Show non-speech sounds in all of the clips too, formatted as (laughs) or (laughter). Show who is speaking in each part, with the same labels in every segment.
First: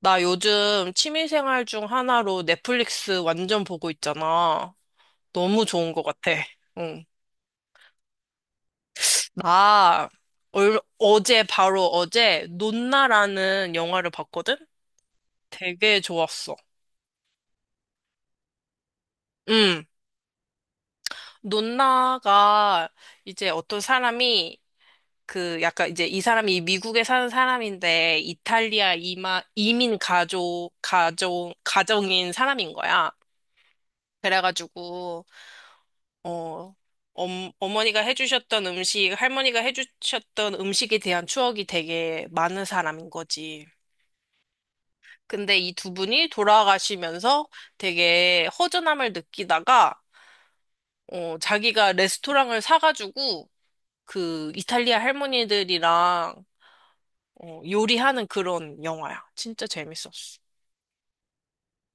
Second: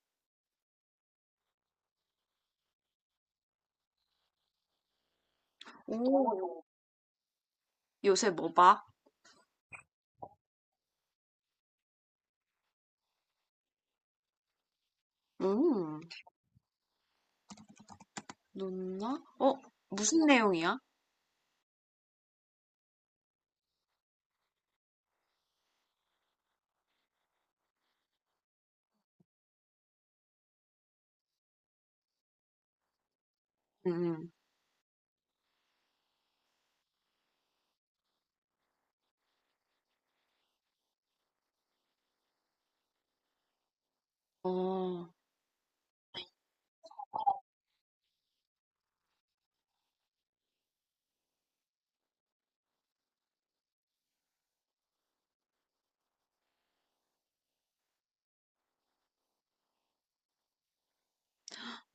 Speaker 1: 나 요즘 취미생활 중 하나로 넷플릭스 완전 보고 있잖아. 너무 좋은 것 같아.
Speaker 2: 오,
Speaker 1: 응.
Speaker 2: 요새 뭐 봐?
Speaker 1: 나 어제 바로 어제 논나라는 영화를 봤거든? 되게
Speaker 2: 음,
Speaker 1: 좋았어.
Speaker 2: 눈나? 어,
Speaker 1: 응.
Speaker 2: 무슨 내용이야?
Speaker 1: 논나가 이제 어떤 사람이 그 약간 이제 이 사람이 미국에 사는 사람인데 이탈리아 이민 가족, 가정인 사람인 거야.
Speaker 2: 음, 음.
Speaker 1: 그래가지고 어, 어머니가 해주셨던 음식, 할머니가 해주셨던 음식에 대한 추억이 되게 많은 사람인 거지.
Speaker 2: 어,
Speaker 1: 근데 이 두 분이 돌아가시면서 되게 허전함을 느끼다가, 어, 자기가 레스토랑을 사가지고 그 이탈리아 할머니들이랑 어, 요리하는 그런 영화야. 진짜 재밌었어.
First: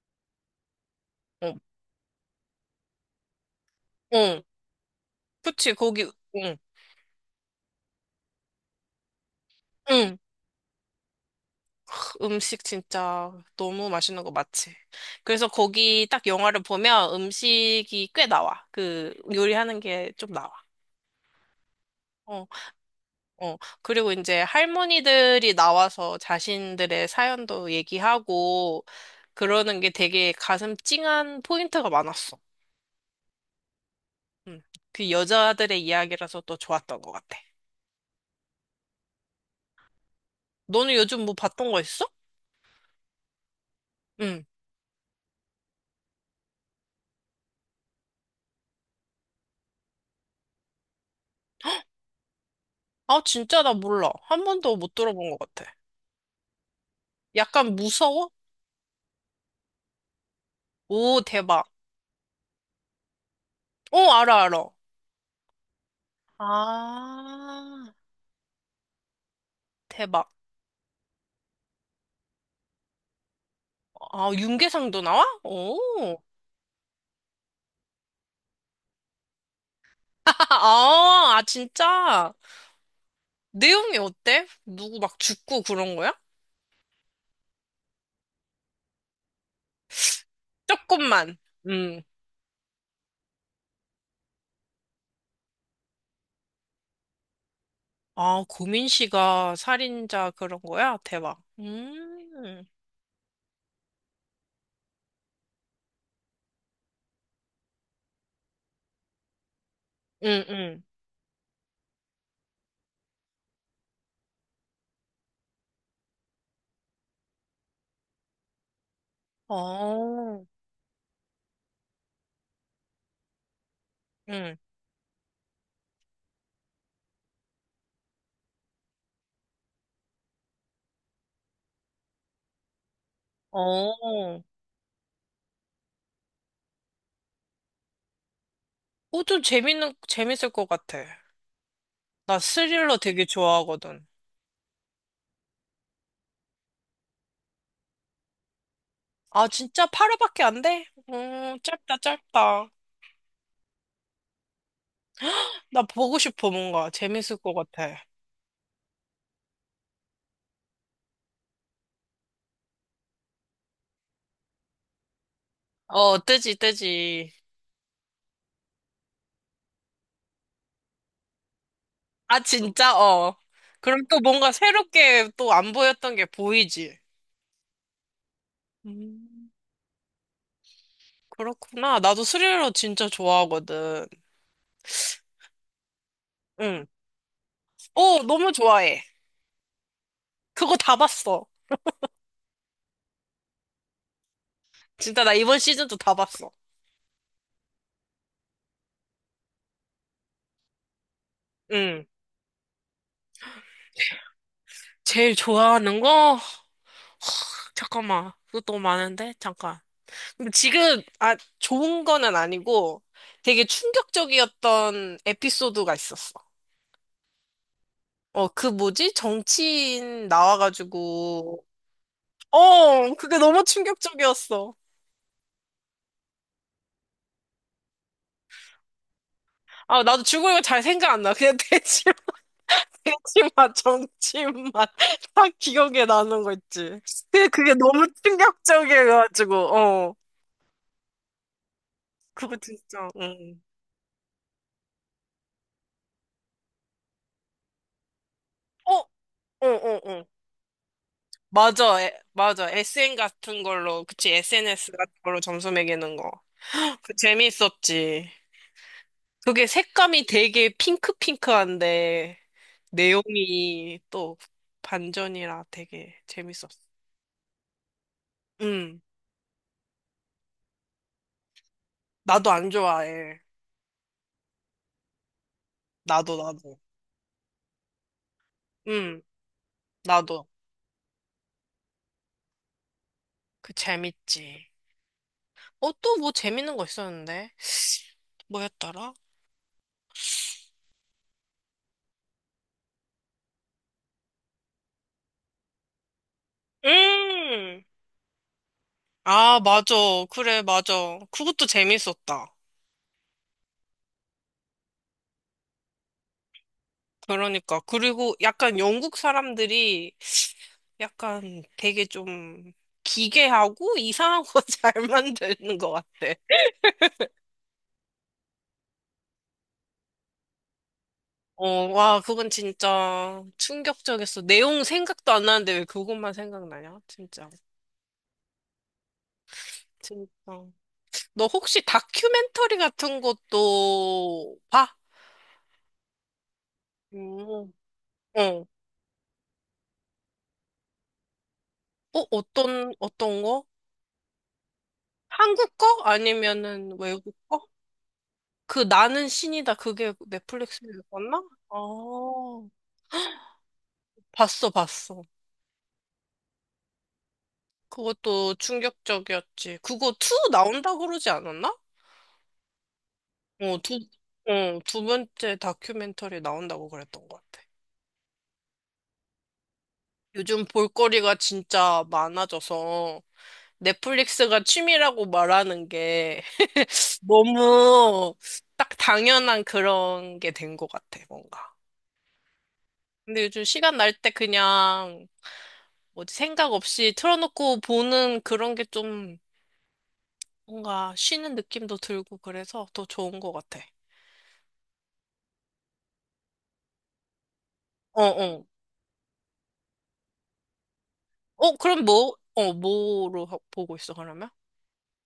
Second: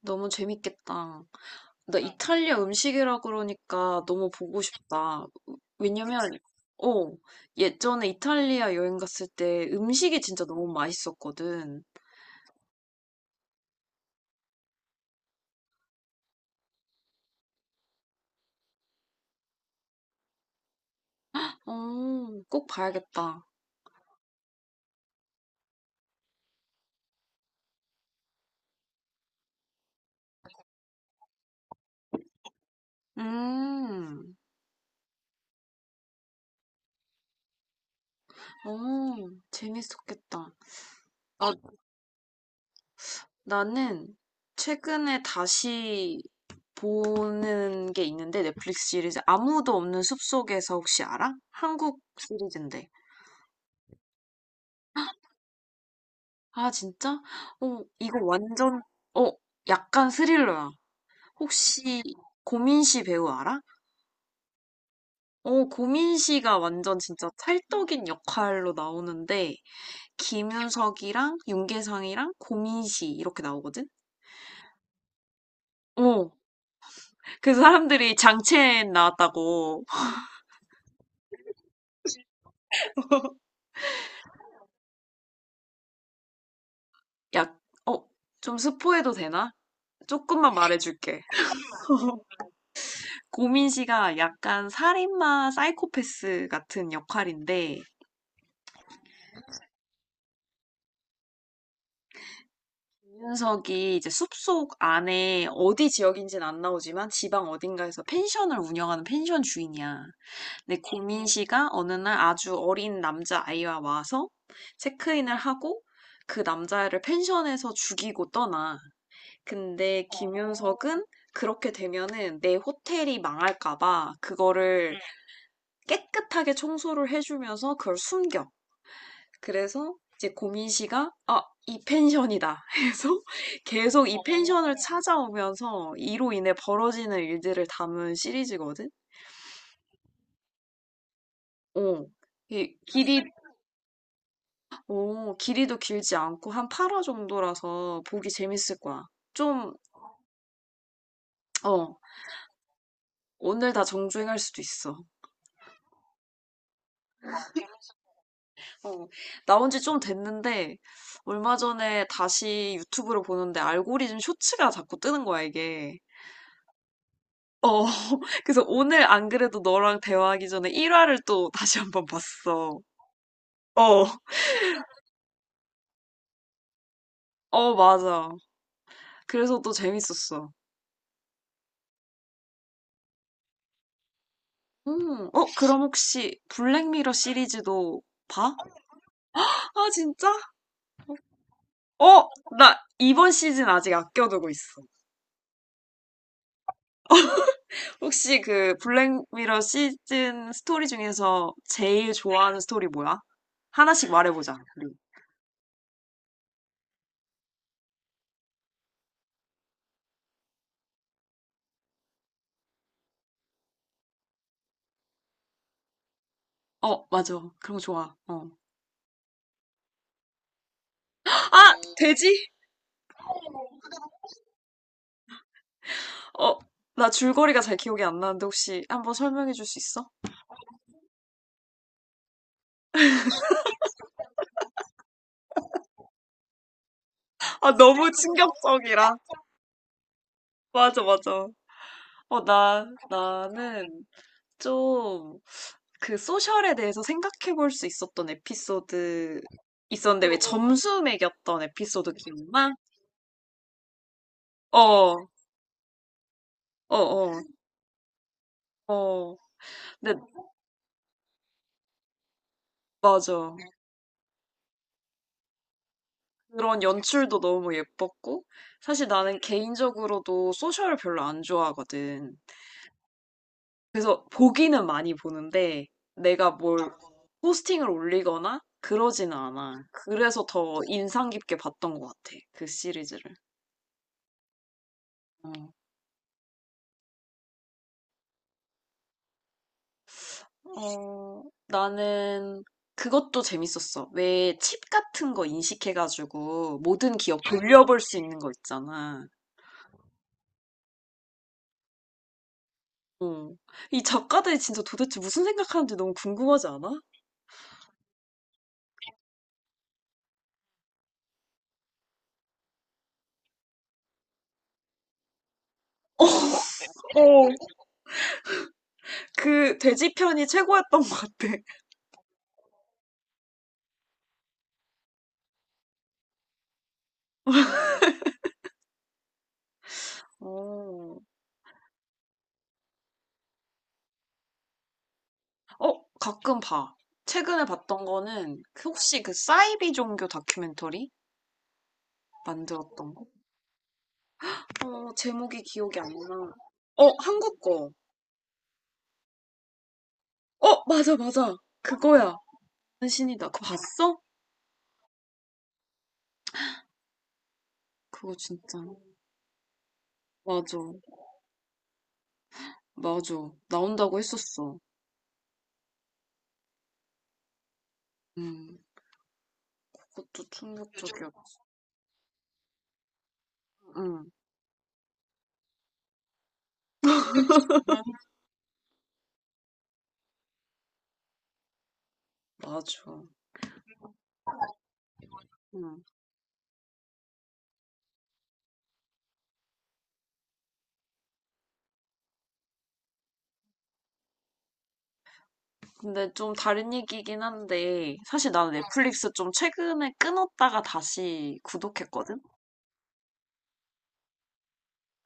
Speaker 2: 너무 재밌겠다.
Speaker 1: 어,
Speaker 2: 나 이탈리아 음식이라 그러니까 너무
Speaker 1: 어,
Speaker 2: 보고 싶다.
Speaker 1: 그치, 거기,
Speaker 2: 왜냐면,
Speaker 1: 응,
Speaker 2: 어, 예전에 이탈리아 여행 갔을 때
Speaker 1: 응.
Speaker 2: 음식이 진짜 너무 맛있었거든.
Speaker 1: 음식 진짜 너무 맛있는 거 맞지? 그래서 거기 딱 영화를 보면 음식이 꽤 나와. 그 요리하는 게 좀 나와.
Speaker 2: 어,
Speaker 1: 어,
Speaker 2: 꼭 봐야겠다.
Speaker 1: 어. 그리고 이제 할머니들이 나와서 자신들의 사연도 얘기하고 그러는 게 되게 가슴 찡한 포인트가 많았어.
Speaker 2: 음,
Speaker 1: 음. 그 여자들의 이야기라서 또 좋았던 것 같아.
Speaker 2: 어, 재밌었겠다.
Speaker 1: 너는 요즘 뭐
Speaker 2: 아,
Speaker 1: 봤던 거 있어?
Speaker 2: 나는
Speaker 1: 응.
Speaker 2: 최근에 다시 보는 게 있는데 넷플릭스 시리즈 아무도 없는 숲속에서 혹시 알아? 한국 시리즈인데.
Speaker 1: 아, 진짜 나 몰라. 한 번도 못 들어본 것 같아.
Speaker 2: 아, 진짜?
Speaker 1: 약간
Speaker 2: 어, 이거
Speaker 1: 무서워?
Speaker 2: 완전 어, 약간 스릴러야.
Speaker 1: 오, 대박.
Speaker 2: 혹시 고민씨 배우 알아?
Speaker 1: 어, 알아, 알아.
Speaker 2: 어, 고민씨가 완전 진짜
Speaker 1: 아,
Speaker 2: 찰떡인 역할로 나오는데
Speaker 1: 대박.
Speaker 2: 김윤석이랑 윤계상이랑 고민씨 이렇게 나오거든?
Speaker 1: 아, 윤계상도 나와? 오.
Speaker 2: 어, 그 사람들이 장첸 나왔다고
Speaker 1: (laughs) 아, 아, 진짜.
Speaker 2: (laughs)
Speaker 1: 내용이 어때? 누구 막 죽고 그런 거야?
Speaker 2: 약, 어, 좀 스포해도 되나? 조금만 말해줄게.
Speaker 1: 조금만. 음.
Speaker 2: 고민 씨가 약간 살인마 사이코패스 같은 역할인데,
Speaker 1: 아, 고민 씨가 살인자 그런 거야? 대박. 음.
Speaker 2: 윤석이 이제 숲속 안에 어디 지역인지는 안 나오지만 지방 어딘가에서 펜션을 운영하는 펜션 주인이야.
Speaker 1: 응,
Speaker 2: 근데
Speaker 1: 응.
Speaker 2: 고민 씨가 어느 날 아주 어린 남자 아이와 와서 체크인을 하고 그 남자애를 펜션에서 죽이고 떠나. 근데
Speaker 1: 어.
Speaker 2: 김윤석은 그렇게 되면은 내 호텔이 망할까봐
Speaker 1: 응.
Speaker 2: 그거를 깨끗하게 청소를 해주면서 그걸 숨겨. 그래서 이제 고민 씨가 아, 이 펜션이다 해서 (laughs) 계속 이
Speaker 1: 어.
Speaker 2: 펜션을 찾아오면서 이로 인해 벌어지는 일들을 담은 시리즈거든.
Speaker 1: 오, 좀 재밌을 것 같아.
Speaker 2: 어.
Speaker 1: 나
Speaker 2: 이
Speaker 1: 스릴러
Speaker 2: 길이
Speaker 1: 되게 좋아하거든.
Speaker 2: 오, 길이도 길지 않고 한 8화 정도라서 보기 재밌을 거야.
Speaker 1: 아,
Speaker 2: 좀,
Speaker 1: 진짜 8화밖에 안 돼? 짧다,
Speaker 2: 어,
Speaker 1: 짧다.
Speaker 2: 오늘 다 정주행할 수도 있어.
Speaker 1: 나 보고 싶어, 뭔가. 재밌을 것 같아.
Speaker 2: 어, 나온 지 좀 됐는데, 얼마 전에 다시 유튜브를 보는데 알고리즘 쇼츠가 자꾸 뜨는 거야, 이게.
Speaker 1: 어, 뜨지, 뜨지.
Speaker 2: 어, (laughs) 그래서 오늘 안 그래도 너랑 대화하기 전에 1화를 또 다시 한번
Speaker 1: 아,
Speaker 2: 봤어.
Speaker 1: 진짜? 어. 그럼
Speaker 2: 어,
Speaker 1: 또 뭔가 새롭게 또 안 보였던 게 보이지?
Speaker 2: 어, 맞아.
Speaker 1: 음,
Speaker 2: 그래서 또 재밌었어.
Speaker 1: 그렇구나. 나도 스릴러 진짜 좋아하거든.
Speaker 2: 어, 그럼 혹시
Speaker 1: 응.
Speaker 2: 블랙미러 시리즈도
Speaker 1: 어, 너무
Speaker 2: 봐?
Speaker 1: 좋아해.
Speaker 2: 아, 진짜?
Speaker 1: 그거 다 봤어.
Speaker 2: 어, 나 이번 시즌 아직 아껴두고 있어.
Speaker 1: 진짜 나 이번 시즌도 다 봤어.
Speaker 2: 혹시 그 블랙미러 시즌 스토리 중에서
Speaker 1: 응.
Speaker 2: 제일 좋아하는 스토리 뭐야? 하나씩 말해보자, 우리.
Speaker 1: 제일 좋아하는 거? 잠깐만. 그것도 많은데? 잠깐. 근데 좋은 거는 아니고 되게 충격적이었던 에피소드가 있었어.
Speaker 2: 어, 맞아. 그런 거 좋아. 어.
Speaker 1: 그 뭐지? 정치인 나와가지고.
Speaker 2: 아, 돼지?
Speaker 1: 어, 그게 너무 충격적이었어.
Speaker 2: 어, 나 줄거리가 잘 기억이 안 나는데 혹시 한번 설명해 줄 수
Speaker 1: 아,
Speaker 2: 있어?
Speaker 1: 나도 줄거리가 잘 생각 안 나. 그냥 (laughs) (laughs) 정치인만 (laughs) 딱 기억에 나는 거 있지. 근데
Speaker 2: 아,
Speaker 1: 그게 너무
Speaker 2: 너무 충격적이라.
Speaker 1: 충격적이어가지고, 어.
Speaker 2: 맞아, 맞아. 어,
Speaker 1: 그거
Speaker 2: 나,
Speaker 1: 진짜, 응.
Speaker 2: 나는 좀 그 소셜에 대해서 생각해 볼 수 있었던
Speaker 1: 어, 어,
Speaker 2: 에피소드
Speaker 1: 어, 어.
Speaker 2: 있었는데 왜 점수 매겼던
Speaker 1: 맞아,
Speaker 2: 에피소드
Speaker 1: 맞아.
Speaker 2: 기억나?
Speaker 1: SN 같은 걸로, 그치, SNS 같은
Speaker 2: 어,
Speaker 1: 걸로 점수 매기는 거.
Speaker 2: 어,
Speaker 1: 그
Speaker 2: 어,
Speaker 1: 재밌었지.
Speaker 2: 어.
Speaker 1: 그게
Speaker 2: 근데
Speaker 1: 색감이 되게 핑크핑크한데,
Speaker 2: 맞아.
Speaker 1: 내용이 또 반전이라 되게 재밌었어.
Speaker 2: 그런 연출도 너무 예뻤고
Speaker 1: 응,
Speaker 2: 사실 나는 개인적으로도 소셜을 별로 안 좋아하거든.
Speaker 1: 나도 안 좋아해.
Speaker 2: 그래서 보기는 많이 보는데
Speaker 1: 나도,
Speaker 2: 내가
Speaker 1: 나도.
Speaker 2: 뭘 포스팅을 올리거나
Speaker 1: 응,
Speaker 2: 그러지는 않아. 그래서
Speaker 1: 나도.
Speaker 2: 더 인상 깊게 봤던 것 같아. 그 시리즈를.
Speaker 1: 그 재밌지.
Speaker 2: 어,
Speaker 1: 어, 또 뭐 재밌는 거 있었는데? 뭐였더라?
Speaker 2: 어, 나는 그것도 재밌었어. 왜 칩 같은 거 인식해가지고 모든 기억
Speaker 1: 음!
Speaker 2: 돌려볼 수 있는 거 있잖아.
Speaker 1: 아, 맞아. 그래, 맞아. 그것도 재밌었다.
Speaker 2: 어. 이 작가들이 진짜 도대체 무슨 생각하는지 너무 궁금하지 않아?
Speaker 1: 그러니까. 그리고 약간 영국 사람들이 약간 되게 좀 기괴하고 이상한 거 잘 (laughs) 만드는 것 같아.
Speaker 2: 어, 그 돼지 편이 최고였던 것 같아.
Speaker 1: 어, 와, 그건 진짜 충격적이었어. 내용 생각도 안 나는데 왜 그것만 생각나냐? 진짜. 진짜.
Speaker 2: 어.
Speaker 1: 너 혹시 다큐멘터리 같은 것도 봐?
Speaker 2: 어, 가끔 봐. 최근에
Speaker 1: 음.
Speaker 2: 봤던 거는
Speaker 1: 어.
Speaker 2: 그 혹시 그 사이비 종교 다큐멘터리
Speaker 1: 어, 어떤,
Speaker 2: 만들었던 거?
Speaker 1: 어떤 거?
Speaker 2: 어, 제목이
Speaker 1: 한국 거?
Speaker 2: 기억이 안 나.
Speaker 1: 아니면은
Speaker 2: 어,
Speaker 1: 외국
Speaker 2: 한국
Speaker 1: 거?
Speaker 2: 거.
Speaker 1: 그 나는 신이다. 그게
Speaker 2: 어,
Speaker 1: 넷플릭스에
Speaker 2: 맞아,
Speaker 1: 있었나?
Speaker 2: 맞아. 그거야.
Speaker 1: 어,
Speaker 2: 신이다. 그거 봤어?
Speaker 1: 봤어, 봤어.
Speaker 2: 그거
Speaker 1: 그것도
Speaker 2: 진짜.
Speaker 1: 충격적이었지. 그거 2
Speaker 2: 맞아,
Speaker 1: 나온다고 그러지 않았나?
Speaker 2: 맞아.
Speaker 1: 어,
Speaker 2: 나온다고 했었어.
Speaker 1: 두 번째 다큐멘터리 나온다고 그랬던 것 같아.
Speaker 2: 음, 그것도
Speaker 1: 요즘 볼거리가
Speaker 2: 충격적이었고.
Speaker 1: 진짜 많아져서
Speaker 2: 응,
Speaker 1: 넷플릭스가 취미라고 말하는 게 (laughs) 너무 딱 당연한 그런 게 된 것 같아, 뭔가.
Speaker 2: 맞아.
Speaker 1: 근데 요즘 시간 날 때 그냥
Speaker 2: 응.
Speaker 1: 뭐지 생각 없이 틀어놓고 보는 그런 게 좀 뭔가 쉬는 느낌도 들고 그래서 더 좋은 것 같아.
Speaker 2: 근데 좀 다른 얘기긴 한데,
Speaker 1: 어,
Speaker 2: 사실
Speaker 1: 어.
Speaker 2: 나는 넷플릭스 좀 최근에 끊었다가 다시
Speaker 1: 어, 그럼
Speaker 2: 구독했거든?
Speaker 1: 뭐로 보고 있어, 그러면?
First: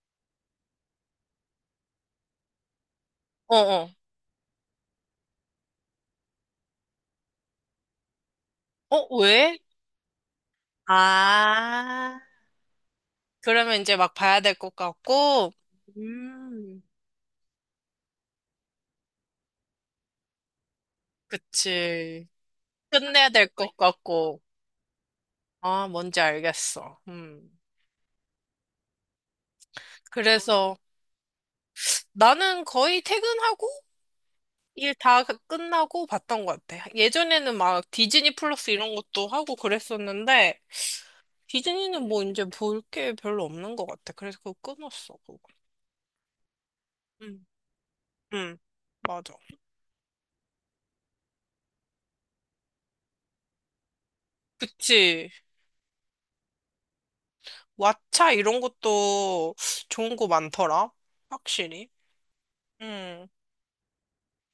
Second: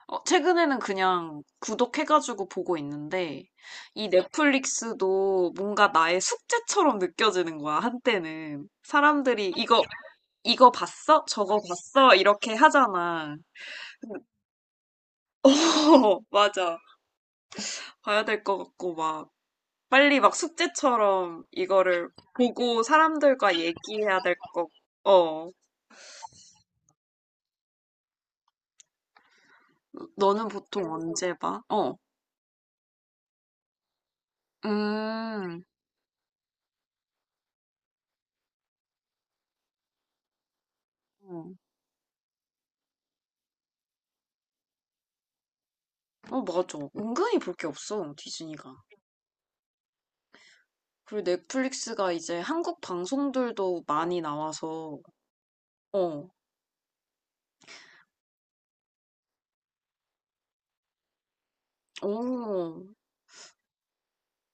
Speaker 2: 어, 최근에는 그냥 구독해가지고 보고 있는데,
Speaker 1: 어, 어.
Speaker 2: 이 넷플릭스도 뭔가 나의 숙제처럼 느껴지는 거야, 한때는.
Speaker 1: 어, 왜?
Speaker 2: 이거 봤어? 저거 봤어?
Speaker 1: 아,
Speaker 2: 이렇게 하잖아.
Speaker 1: 그러면 이제 막
Speaker 2: (laughs)
Speaker 1: 봐야 될 것 같고,
Speaker 2: 어, 맞아.
Speaker 1: 음,
Speaker 2: 봐야 될 것 같고, 막, 빨리 막 숙제처럼 이거를
Speaker 1: 그치.
Speaker 2: 보고
Speaker 1: 끝내야 될
Speaker 2: 사람들과
Speaker 1: 것
Speaker 2: 얘기해야 될
Speaker 1: 같고.
Speaker 2: 것, 어.
Speaker 1: 아, 뭔지 알겠어. 음.
Speaker 2: 너는
Speaker 1: 그래서
Speaker 2: 보통 언제 봐? 어.
Speaker 1: 나는 거의 퇴근하고
Speaker 2: 음.
Speaker 1: 끝나고 봤던 것 같아. 예전에는 막 디즈니 플러스 이런 것도 하고 그랬었는데,
Speaker 2: 어,
Speaker 1: 디즈니는 뭐 이제 볼 게 별로 없는 것 같아. 그래서 그거 끊었어, 그거.
Speaker 2: 어, 맞아. 은근히
Speaker 1: 음.
Speaker 2: 볼 게 없어,
Speaker 1: 음.
Speaker 2: 디즈니가.
Speaker 1: 맞아.
Speaker 2: 그리고 넷플릭스가 이제 한국 방송들도 많이 나와서,
Speaker 1: 그치.
Speaker 2: 어,
Speaker 1: 왓챠 이런 것도 좋은 거 많더라. 확실히.
Speaker 2: 오,
Speaker 1: 응,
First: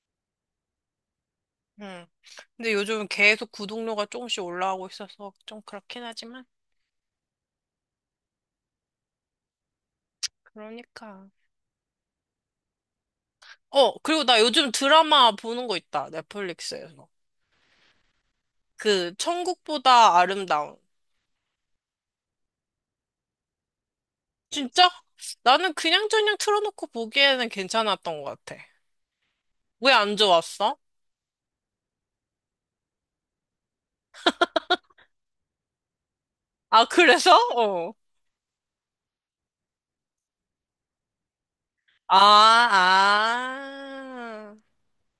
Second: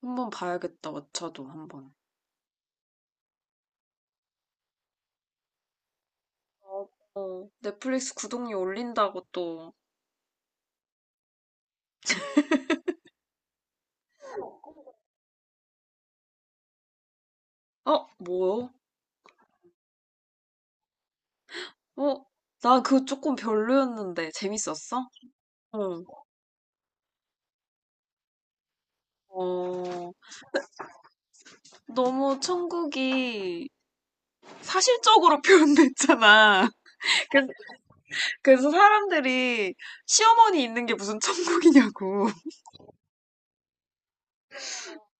Speaker 2: 한번 봐야겠다, 왓챠도 한번.
Speaker 1: 응. 근데 요즘 계속 구독료가 조금씩 올라가고 있어서 좀 그렇긴 하지만.
Speaker 2: 어, 어. 넷플릭스 구독료 올린다고 또,
Speaker 1: 그러니까. 어, 그리고 나 요즘 드라마 보는 거 있다. 넷플릭스에서.
Speaker 2: 어, 뭐요?
Speaker 1: 그, 천국보다 아름다운.
Speaker 2: 어, 나 그거 조금 별로였는데,
Speaker 1: 진짜?
Speaker 2: 재밌었어?
Speaker 1: 나는
Speaker 2: 응.
Speaker 1: 그냥저냥 틀어놓고 보기에는 괜찮았던 것 같아. 왜
Speaker 2: 어,
Speaker 1: 안 좋았어?
Speaker 2: 너무 천국이 사실적으로 (laughs) 표현됐잖아.
Speaker 1: 아, 그래서?
Speaker 2: 그래서,
Speaker 1: 어.
Speaker 2: 그래서 사람들이 시어머니 있는 게 무슨
Speaker 1: 아,
Speaker 2: 천국이냐고. (laughs)
Speaker 1: 아.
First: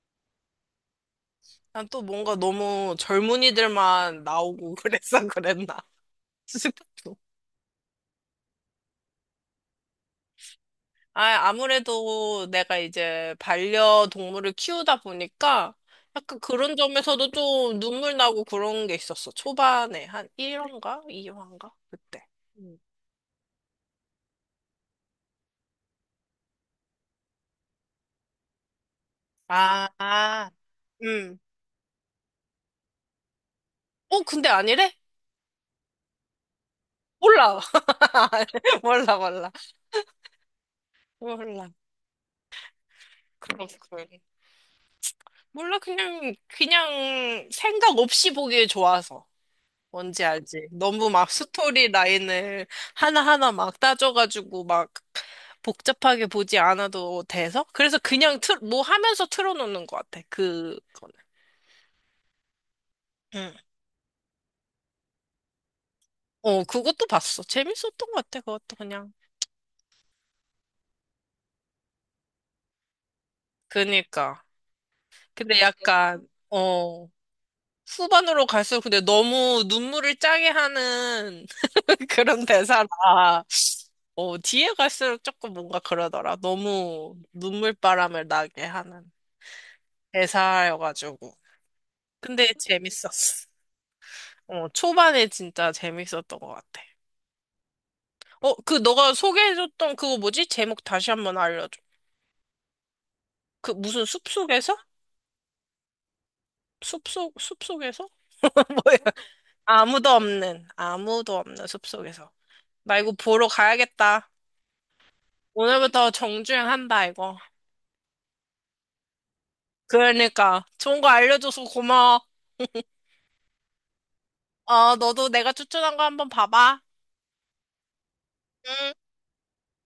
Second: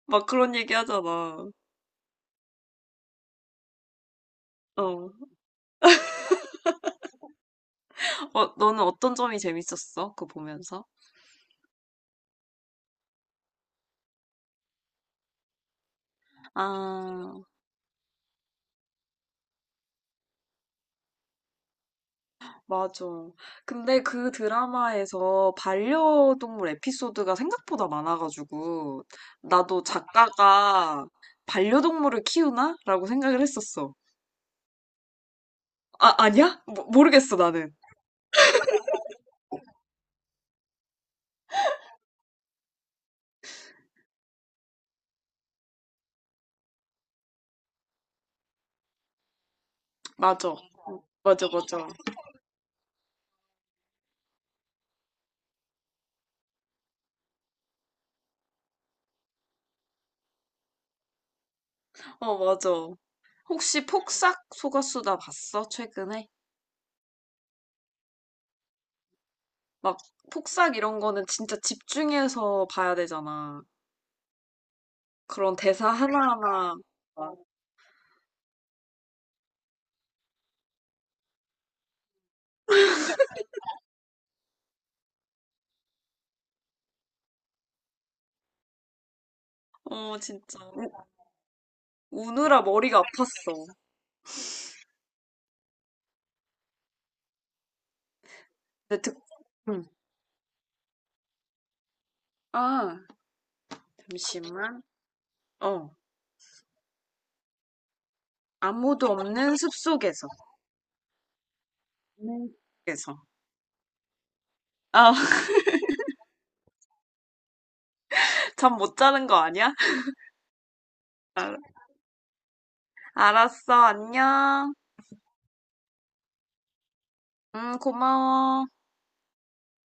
Speaker 2: 막 그런 얘기 하잖아.
Speaker 1: 난 또 뭔가 너무 젊은이들만 나오고 (laughs)
Speaker 2: 어.
Speaker 1: 그랬어, 그랬나 싶어.
Speaker 2: 어, 너는 어떤 점이 재밌었어? 그거 보면서?
Speaker 1: 아, 아무래도 내가 이제 반려동물을 키우다 보니까 약간 그런 점에서도
Speaker 2: 아,
Speaker 1: 좀 눈물 나고 그런 게 있었어. 초반에 한 1화인가? 2화인가? 그때. 음.
Speaker 2: 맞아. 근데 그 드라마에서 반려동물 에피소드가 생각보다 많아가지고, 나도
Speaker 1: 아, 아,
Speaker 2: 작가가
Speaker 1: 음.
Speaker 2: 반려동물을 키우나? 라고 생각을 했었어.
Speaker 1: 어, 근데 아니래?
Speaker 2: 아, 아니야? 모르겠어,
Speaker 1: 몰라.
Speaker 2: 나는.
Speaker 1: (laughs) 몰라, 몰라. 몰라. 그렇군. 몰라, 그냥 생각 없이 보기에 좋아서. 뭔지
Speaker 2: 맞아.
Speaker 1: 알지? 너무 막
Speaker 2: 맞아, 맞아.
Speaker 1: 스토리 라인을 하나하나 막 따져가지고 막 복잡하게 보지 않아도 돼서? 그래서 그냥 뭐 하면서 틀어놓는 것 같아. 그거는.
Speaker 2: 어, 맞아.
Speaker 1: 응.
Speaker 2: 혹시 폭삭 소가수다 봤어? 최근에?
Speaker 1: 어, 그것도 봤어. 재밌었던 것 같아. 그것도 그냥.
Speaker 2: 막, 폭삭 이런 거는 진짜 집중해서 봐야 되잖아.
Speaker 1: 그니까.
Speaker 2: 그런
Speaker 1: 근데
Speaker 2: 대사
Speaker 1: 약간,
Speaker 2: 하나하나.
Speaker 1: 후반으로 갈수록 근데 너무 눈물을 짜게 하는 (laughs) 그런 대사라. 어, 뒤에 갈수록 조금 뭔가 그러더라. 너무 눈물바람을 나게 하는.
Speaker 2: 어, 진짜. 우,
Speaker 1: 대사여가지고. 근데
Speaker 2: 우느라 머리가
Speaker 1: 재밌었어.
Speaker 2: 아팠어.
Speaker 1: 어, 초반에 진짜 재밌었던 것 같아. 어, 그
Speaker 2: 근데
Speaker 1: 너가
Speaker 2: 듣, 응.
Speaker 1: 소개해줬던 그거 뭐지? 제목 다시 한번 알려줘.
Speaker 2: 아,
Speaker 1: 그 무슨 숲속에서?
Speaker 2: 잠시만. 어,
Speaker 1: 숲속에서? (laughs) 뭐야?
Speaker 2: 아무도 없는 숲속에서.
Speaker 1: 아무도 없는 숲속에서.
Speaker 2: 없는
Speaker 1: 나 이거
Speaker 2: 숲속에서.
Speaker 1: 보러 가야겠다.
Speaker 2: 아,
Speaker 1: 오늘부터 정주행한다, 이거.
Speaker 2: (laughs) 잠 못 자는 거 아니야?
Speaker 1: 그러니까. 좋은 거
Speaker 2: 알-
Speaker 1: 알려줘서 고마워.
Speaker 2: 알았어, 안녕.
Speaker 1: 어, 너도 내가 추천한 거 한번 봐봐.
Speaker 2: 고마워.
Speaker 1: 응.